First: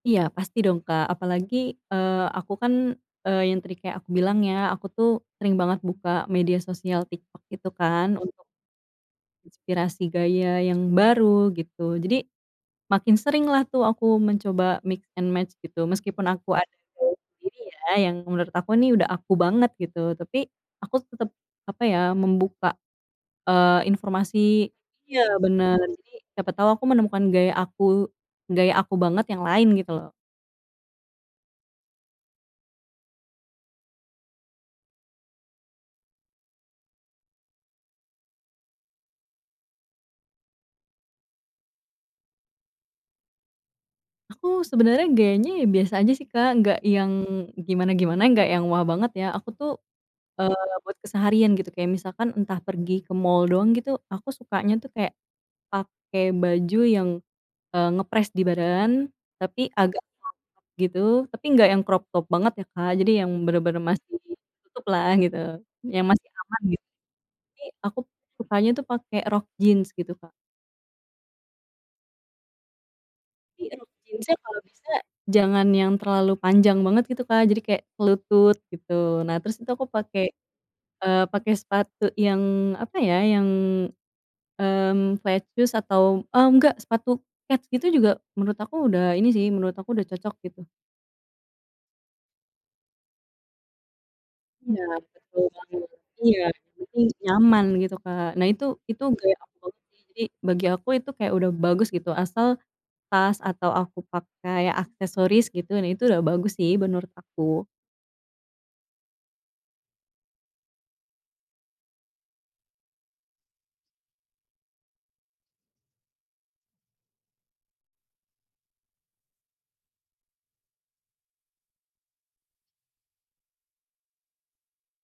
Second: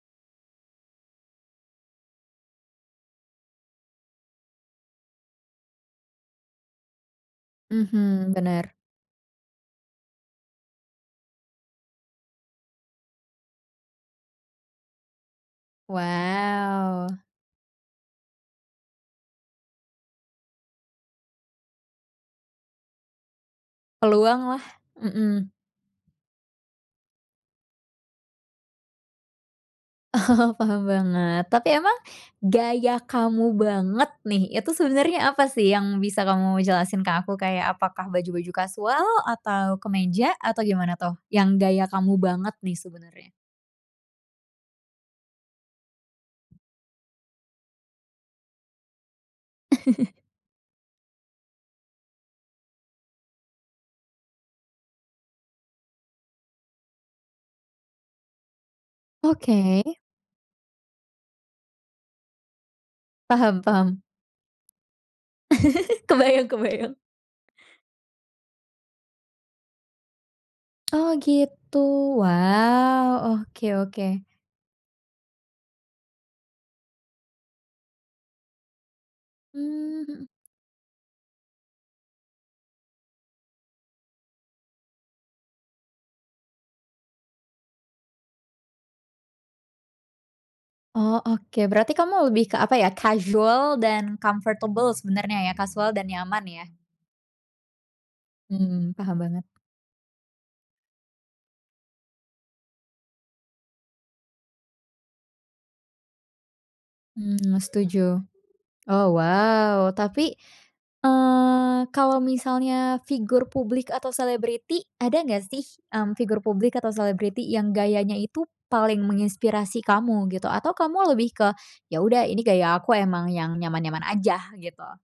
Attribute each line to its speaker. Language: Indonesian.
Speaker 1: Iya, pasti dong Kak, apalagi, eee, aku kan, eee, yang tadi kayak aku bilang ya, aku tuh sering banget buka media sosial TikTok, gitu kan.
Speaker 2: Mhm,
Speaker 1: Untuk
Speaker 2: benar.
Speaker 1: inspirasi gaya yang baru gitu. Jadi, makin sering lah tuh aku mencoba mix and match gitu, meskipun aku ada gaya
Speaker 2: Wow.
Speaker 1: sendiri ya, yang menurut aku ini udah aku banget gitu. Tapi, aku tetap, apa ya, membuka, eee,
Speaker 2: Peluang lah
Speaker 1: informasi iya
Speaker 2: mhm.
Speaker 1: benar, jadi siapa tahu aku menemukan gaya aku gaya aku banget yang lain, gitu loh.
Speaker 2: Oh oh, paham banget, tapi emang gaya kamu banget nih. Itu sebenarnya apa sih yang bisa kamu jelasin ke aku kayak, apakah baju-baju kasual atau kemeja? Atau gimana tuh, yang gaya kamu banget nih ,sebenarnya?
Speaker 1: Aku, sebenarnya gayanya ya biasa aja sih Kak nggak yang gimana-gimana, nggak yang wah banget ya, aku tuh, eee, buat keseharian gitu, kayak misalkan entah pergi ke mall doang gitu. Aku sukanya tuh kayak, pakai baju yang, e ngepress di badan tapi
Speaker 2: Oke.
Speaker 1: agak crop top gitu, tapi enggak yang crop top banget ya Kak, jadi yang
Speaker 2: Paham
Speaker 1: benar-benar
Speaker 2: paham.
Speaker 1: masih nutup lah gitu, yang masih
Speaker 2: Kebayang
Speaker 1: aman gitu.
Speaker 2: kebayang.
Speaker 1: Tapi, aku tuh sukanya tuh pakai rok jeans gitu Kak.
Speaker 2: Oh gitu, wow, oke
Speaker 1: Jadi rok
Speaker 2: oke.
Speaker 1: jeansnya kalau bisa, jangan yang terlalu panjang banget gitu Kak, jadi kayak se lutut gitu. Nah terus itu aku
Speaker 2: Mmm
Speaker 1: pakai,
Speaker 2: mhm.
Speaker 1: eee, pakai sepatu yang, apa ya, yang, mmm, flat shoes atau mmm enggak sepatu kets gitu, juga menurut aku udah ini sih, menurut aku udah cocok gitu.
Speaker 2: Oh, oke, berarti kamu lebih ke, apa ya, kasual dan
Speaker 1: Iya,
Speaker 2: comfortable sebenernya
Speaker 1: betul
Speaker 2: ya,
Speaker 1: banget
Speaker 2: kasual dan
Speaker 1: iya,
Speaker 2: nyaman ya?
Speaker 1: yang penting nyaman gitu Kak. Nah itu
Speaker 2: Mmm,
Speaker 1: itu
Speaker 2: paham
Speaker 1: gaya
Speaker 2: banget.
Speaker 1: aku banget sih, jadi bagi aku itu kayak udah bagus gitu, asal tas atau aku pakai aksesoris gitu, nah itu udah bagus sih menurut
Speaker 2: Mmm,
Speaker 1: aku.
Speaker 2: setuju, oh, wow. Tapi, eee, kalau misalnya figur publik atau selebriti, ada nggak sih, m figur publik atau selebriti yang gayanya itu paling menginspirasi kamu gitu? Atau, kamu lebih ke, "Ya udah, ini gaya aku emang yang nyaman-nyaman aja," gitu.